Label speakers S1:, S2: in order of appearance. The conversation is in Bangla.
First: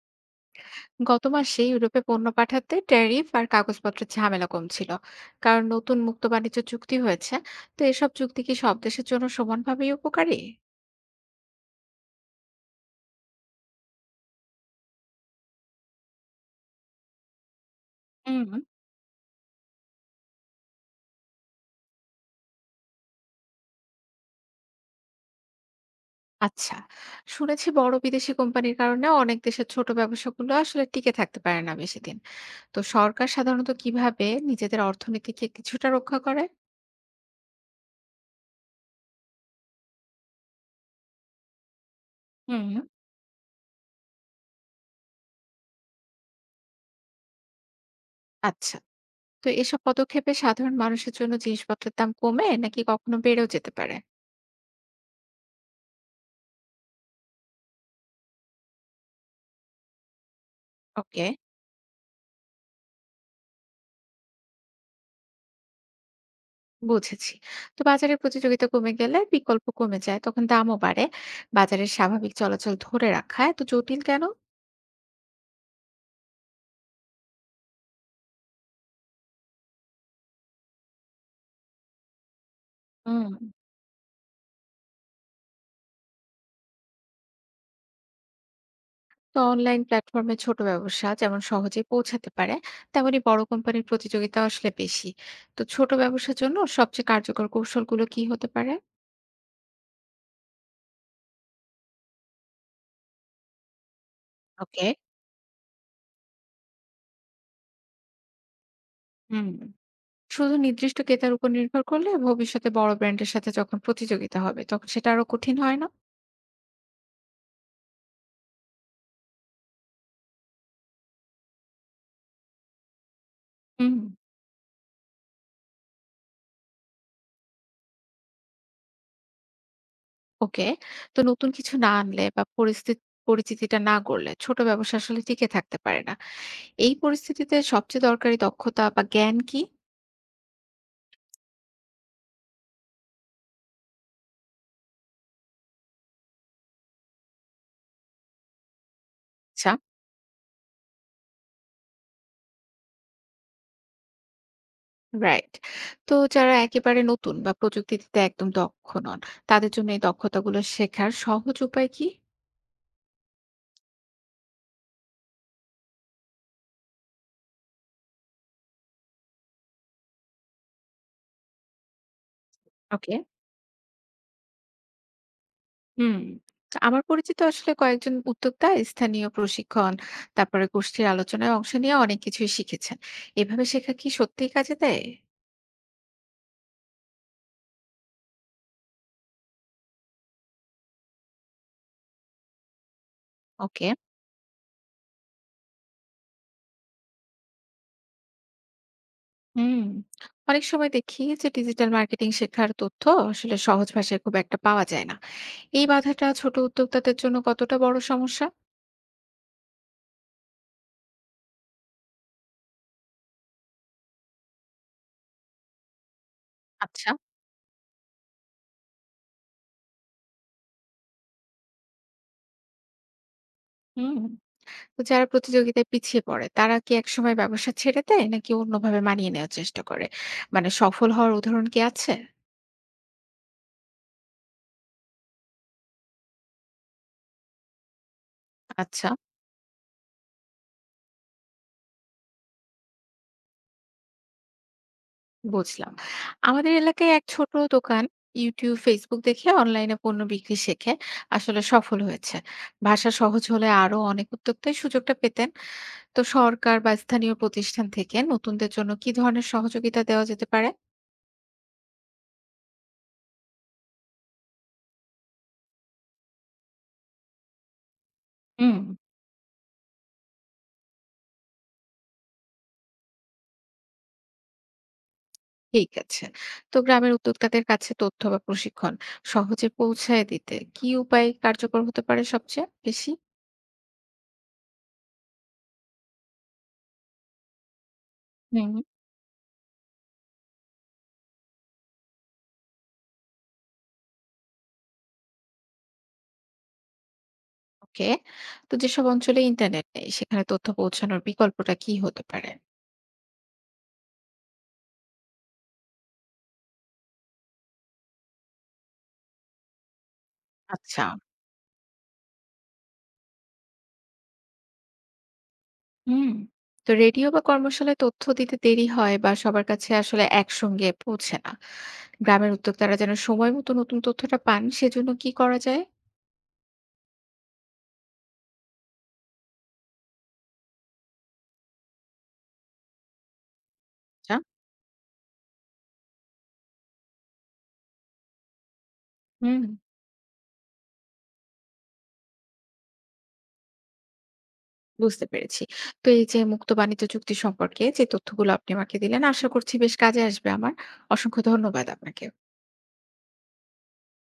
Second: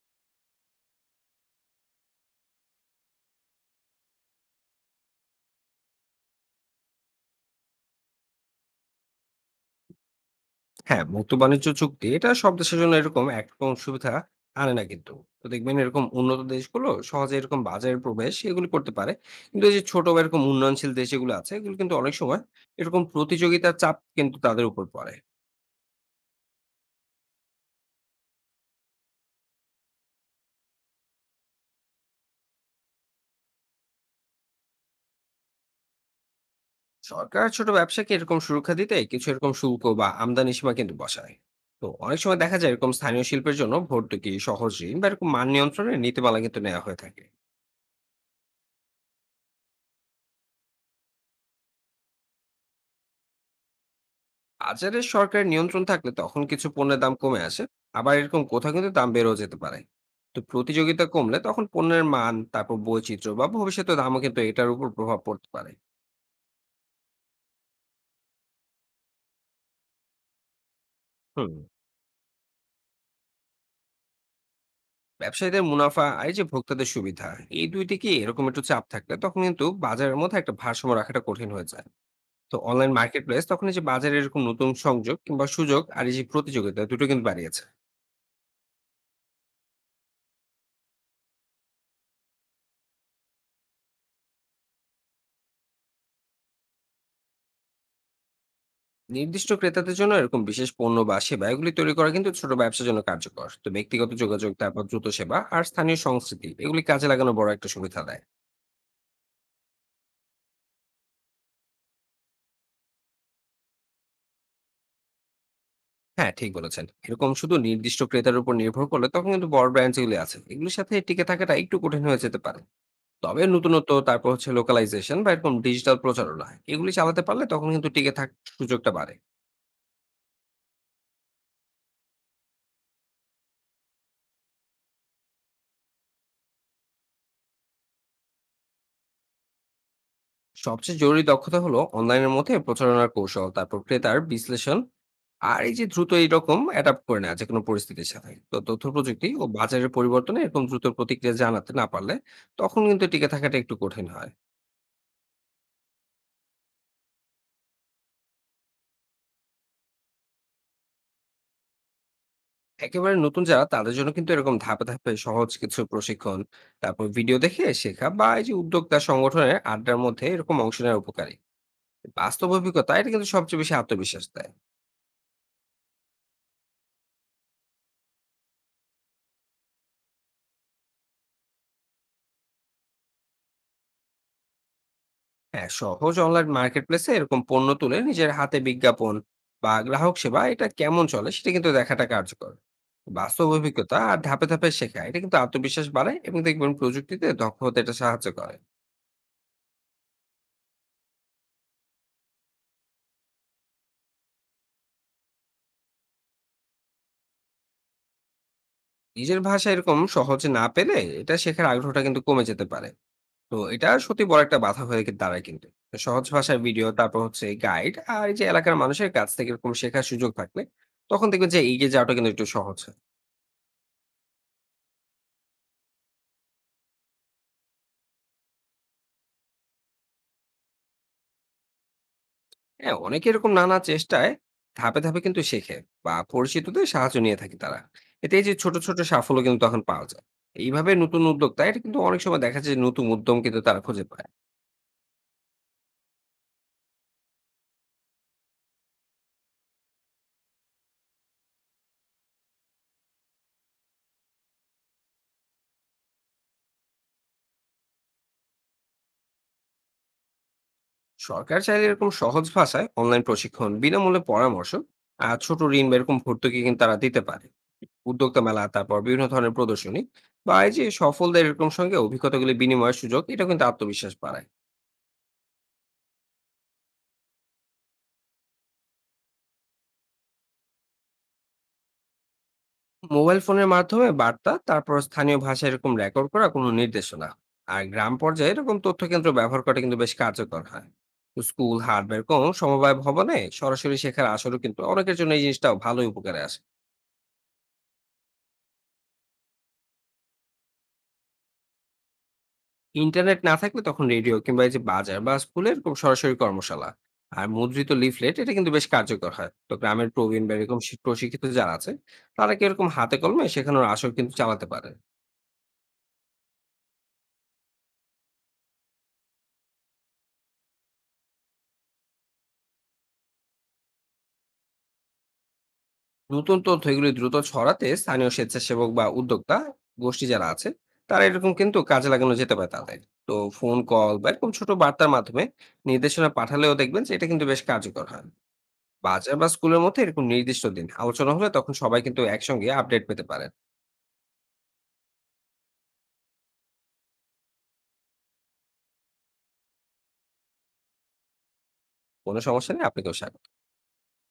S1: গত মাসে ইউরোপে পণ্য পাঠাতে ট্যারিফ আর কাগজপত্রের ঝামেলা কম ছিল, কারণ নতুন মুক্ত বাণিজ্য চুক্তি হয়েছে। তো এসব চুক্তি কি সব দেশের জন্য সমানভাবেই উপকারী?
S2: হ্যাঁ, মুক্ত বাণিজ্য চুক্তি এটা সব দেশের জন্য এরকম একরকম সুবিধা আনে না কিন্তু। তো দেখবেন এরকম উন্নত দেশগুলো সহজে এরকম বাজারে প্রবেশ
S1: হুম।
S2: এগুলো করতে পারে। কিন্তু এই যে ছোট বা এরকম উন্নয়নশীল দেশ যেগুলো আছে এগুলো কিন্তু অনেক সময় এরকম প্রতিযোগিতার চাপ কিন্তু তাদের উপর পড়ে।
S1: আচ্ছা। শুনেছি বড় বিদেশি কোম্পানির কারণে অনেক দেশের ছোট ব্যবসাগুলো আসলে টিকে থাকতে পারে না বেশি দিন। তো সরকার সাধারণত কিভাবে নিজেদের অর্থনীতিকে কিছুটা রক্ষা করে?
S2: সরকার ছোট ব্যবসাকে এরকম সুরক্ষা দিতে কিছু এরকম শুল্ক বা আমদানি সীমা কিন্তু বসায়। তো অনেক সময় দেখা
S1: হুম।
S2: যায় এরকম স্থানীয় শিল্পের জন্য ভর্তুকি, সহজ ঋণ বা এরকম মান নিয়ন্ত্রণের নীতিমালা কিন্তু নেওয়া হয়ে থাকে।
S1: আচ্ছা। তো এসব পদক্ষেপে সাধারণ মানুষের জন্য জিনিসপত্রের দাম কমে, নাকি কখনো বেড়েও যেতে পারে?
S2: বাজারে সরকারের নিয়ন্ত্রণ থাকলে তখন কিছু পণ্যের দাম কমে আসে, আবার এরকম কোথাও কিন্তু দাম বেড়েও যেতে পারে। তো প্রতিযোগিতা
S1: ওকে,
S2: কমলে তখন পণ্যের মান, তারপর বৈচিত্র্য বা ভবিষ্যতে দামও কিন্তু এটার উপর প্রভাব পড়তে পারে।
S1: বুঝেছি। তো বাজারে প্রতিযোগিতা কমে গেলে বিকল্প কমে যায়, তখন দামও বাড়ে।
S2: হুম।
S1: বাজারের স্বাভাবিক চলাচল ধরে রাখা এত জটিল কেন?
S2: ব্যবসায়ীদের মুনাফা আর এই যে ভোক্তাদের সুবিধা, এই দুইটি কি এরকম একটু চাপ থাকলে তখন কিন্তু বাজারের মধ্যে একটা ভারসাম্য রাখাটা কঠিন হয়ে যায়। তো অনলাইন মার্কেট
S1: হুম।
S2: প্লেস তখন এই যে বাজারে এরকম নতুন সংযোগ কিংবা সুযোগ আর এই যে প্রতিযোগিতা দুটো কিন্তু বাড়িয়েছে।
S1: তো অনলাইন প্ল্যাটফর্মে ছোট ব্যবসা যেমন সহজে পৌঁছাতে পারে, তেমনি বড় কোম্পানির প্রতিযোগিতা আসলে বেশি। তো ছোট ব্যবসার জন্য সবচেয়ে কার্যকর কৌশলগুলো কি হতে পারে?
S2: নির্দিষ্ট ক্রেতাদের জন্য এরকম বিশেষ পণ্য বা সেবা এগুলি তৈরি করা কিন্তু ছোট ব্যবসার জন্য কার্যকর। তো ব্যক্তিগত যোগাযোগ, তারপর
S1: ওকে।
S2: দ্রুত সেবা আর স্থানীয় সংস্কৃতি এগুলি কাজে লাগানো বড় একটা সুবিধা দেয়।
S1: হুম। শুধু নির্দিষ্ট ক্রেতার উপর নির্ভর করলে ভবিষ্যতে বড় ব্র্যান্ডের সাথে যখন প্রতিযোগিতা হবে, তখন সেটা আরো কঠিন হয় না?
S2: হ্যাঁ, ঠিক বলেছেন। এরকম শুধু নির্দিষ্ট ক্রেতার উপর নির্ভর করলে তখন কিন্তু বড় ব্র্যান্ড যেগুলি আছে এগুলির সাথে টিকে থাকাটা একটু কঠিন হয়ে যেতে পারে। তবে নতুনত্ব,
S1: হুম।
S2: তারপর হচ্ছে লোকালাইজেশন বা এরকম ডিজিটাল প্রচারণা এগুলি চালাতে পারলে তখন কিন্তু টিকে থাকার সুযোগটা বাড়ে।
S1: ওকে। তো নতুন কিছু না আনলে বা পরিচিতিটা না গড়লে ছোট ব্যবসা আসলে টিকে থাকতে পারে না। এই পরিস্থিতিতে সবচেয়ে দরকারি দক্ষতা বা জ্ঞান কি?
S2: সবচেয়ে জরুরি দক্ষতা হলো অনলাইনের মধ্যে প্রচারণার কৌশল, তারপর ক্রেতার বিশ্লেষণ আর এই যে দ্রুত এইরকম অ্যাডাপ্ট করে নেওয়া যে কোনো পরিস্থিতির সাথে। তো তথ্য প্রযুক্তি ও
S1: আচ্ছা।
S2: বাজারের পরিবর্তনে এরকম দ্রুত প্রতিক্রিয়া জানাতে না পারলে তখন কিন্তু টিকে থাকাটা একটু কঠিন হয়।
S1: রাইট। তো যারা একেবারে নতুন বা প্রযুক্তিতে একদম দক্ষ নন, তাদের জন্য এই দক্ষতাগুলো শেখার সহজ উপায় কি?
S2: একেবারে নতুন যারা তাদের জন্য কিন্তু এরকম ধাপে ধাপে সহজ কিছু প্রশিক্ষণ, তারপর ভিডিও দেখে শেখা বা এই যে উদ্যোক্তা সংগঠনের আড্ডার মধ্যে এরকম অংশ নেওয়ার উপকারী। বাস্তব অভিজ্ঞতা এটা
S1: ওকে।
S2: কিন্তু সবচেয়ে বেশি আত্মবিশ্বাস দেয়।
S1: হুম। তো আমার পরিচিত আসলে কয়েকজন উদ্যোক্তা স্থানীয় প্রশিক্ষণ, তারপরে গোষ্ঠীর আলোচনায় অংশ নিয়ে অনেক কিছুই শিখেছেন। এভাবে শেখা কি সত্যিই কাজে দেয়?
S2: হ্যাঁ, সহজ অনলাইন মার্কেট প্লেসে এরকম পণ্য তুলে নিজের হাতে বিজ্ঞাপন বা গ্রাহক সেবা এটা কেমন চলে সেটা কিন্তু দেখাটা কার্যকর। বাস্তব
S1: ওকে।
S2: অভিজ্ঞতা আর ধাপে ধাপে শেখা এটা কিন্তু আত্মবিশ্বাস বাড়ায় এবং দেখবেন প্রযুক্তিতে দক্ষ হতে এটা সাহায্য করে।
S1: হুম। অনেক সময় দেখি যে ডিজিটাল মার্কেটিং শেখার তথ্য আসলে সহজ ভাষায় খুব একটা পাওয়া যায় না। এই বাধাটা ছোট উদ্যোক্তাদের জন্য কতটা বড় সমস্যা?
S2: নিজের ভাষা এরকম সহজে না পেলে এটা শেখার আগ্রহটা কিন্তু কমে যেতে পারে। তো এটা সত্যি বড় একটা বাধা হয়ে গিয়ে দাঁড়ায় কিন্তু। তো সহজ ভাষার ভিডিও,
S1: আচ্ছা।
S2: তারপর হচ্ছে গাইড আর এই যে এলাকার মানুষের কাছ থেকে এরকম শেখার সুযোগ থাকলে তখন দেখবেন যে এগিয়ে যাওয়াটা কিন্তু একটু সহজ।
S1: হুম। তো যারা প্রতিযোগিতায় পিছিয়ে পড়ে, তারা কি একসময় ব্যবসা ছেড়ে দেয় নাকি অন্যভাবে মানিয়ে নেওয়ার চেষ্টা করে? মানে সফল হওয়ার উদাহরণ কি আছে?
S2: হ্যাঁ, অনেকে এরকম নানা চেষ্টায় ধাপে ধাপে কিন্তু শেখে বা পরিচিতদের সাহায্য নিয়ে থাকে তারা। এতে এই যে ছোট ছোট
S1: আচ্ছা।
S2: সাফল্য কিন্তু তখন পাওয়া যায়। এইভাবে নতুন উদ্যোক্তা এটা কিন্তু অনেক সময় দেখা যায় যে নতুন উদ্যম কিন্তু তারা খুঁজে পায়।
S1: বুঝলাম। আমাদের এলাকায় এক ছোট দোকান ইউটিউব, ফেসবুক দেখে অনলাইনে পণ্য বিক্রি শেখে, আসলে সফল হয়েছে। ভাষা সহজ হলে আরো অনেক উদ্যোক্তাই সুযোগটা পেতেন। তো সরকার বা স্থানীয় প্রতিষ্ঠান থেকে নতুনদের জন্য কি ধরনের সহযোগিতা দেওয়া যেতে পারে?
S2: সরকার চাইলে এরকম সহজ ভাষায় অনলাইন প্রশিক্ষণ, বিনামূল্যে পরামর্শ আর ছোট ঋণ বা এরকম ভর্তুকি কিন্তু তারা দিতে পারে। উদ্যোক্তা মেলা,
S1: হুম।
S2: তারপর বিভিন্ন ধরনের প্রদর্শনী বা এই যে সফলদের এরকম সঙ্গে অভিজ্ঞতাগুলি বিনিময়ের সুযোগ এটা কিন্তু আত্মবিশ্বাস বাড়ায়।
S1: ঠিক আছে। তো গ্রামের উদ্যোক্তাদের কাছে তথ্য বা প্রশিক্ষণ সহজে পৌঁছায় দিতে কি উপায় কার্যকর হতে পারে সবচেয়ে বেশি?
S2: মোবাইল ফোনের মাধ্যমে বার্তা, তারপর স্থানীয় ভাষায় এরকম রেকর্ড করা কোনো নির্দেশনা আর গ্রাম পর্যায়ে
S1: হুম।
S2: এরকম তথ্য কেন্দ্র ব্যবহার করা কিন্তু বেশ কার্যকর হয়। তো স্কুল, হাট বা এরকম সমবায় ভবনে সরাসরি শেখার আসরও কিন্তু অনেকের জন্য এই জিনিসটাও ভালোই উপকারে আসে।
S1: ওকে। তো যেসব অঞ্চলে ইন্টারনেট নেই, সেখানে তথ্য পৌঁছানোর বিকল্পটা কি হতে পারে?
S2: ইন্টারনেট না থাকলে তখন রেডিও কিংবা এই যে বাজার বা স্কুলে এরকম সরাসরি কর্মশালা আর মুদ্রিত লিফলেট এটা কিন্তু বেশ কার্যকর হয়। তো গ্রামের প্রবীণ বা এরকম
S1: আচ্ছা।
S2: প্রশিক্ষিত যারা আছে তারা কি এরকম হাতে কলমে শেখানোর আসর কিন্তু চালাতে পারে।
S1: হুম। তো রেডিও বা কর্মশালায় তথ্য দিতে দেরি হয় বা সবার কাছে আসলে একসঙ্গে পৌঁছে না। গ্রামের উদ্যোক্তারা যেন সময় মতো নতুন তথ্যটা পান, সেজন্য কি করা যায়?
S2: নতুন তথ্য এগুলি দ্রুত ছড়াতে স্থানীয় স্বেচ্ছাসেবক বা উদ্যোক্তা গোষ্ঠী যারা আছে তারা এরকম কিন্তু কাজে লাগানো যেতে পারে তাদের। তো ফোন কল বা এরকম ছোট বার্তার মাধ্যমে নির্দেশনা পাঠালেও দেখবেন যে এটা কিন্তু বেশ কার্যকর হয়। বাজার বা
S1: হুম,
S2: স্কুলের মধ্যে এরকম নির্দিষ্ট দিন আলোচনা হলে তখন সবাই কিন্তু একসঙ্গে আপডেট পেতে পারেন।
S1: বুঝতে পেরেছি। তো এই যে মুক্ত বাণিজ্য চুক্তি সম্পর্কে যে তথ্যগুলো আপনি আমাকে দিলেন, আশা করছি বেশ কাজে আসবে আমার। অসংখ্য ধন্যবাদ আপনাকে।
S2: কোনো সমস্যা নেই, আপনাকেও স্বাগত।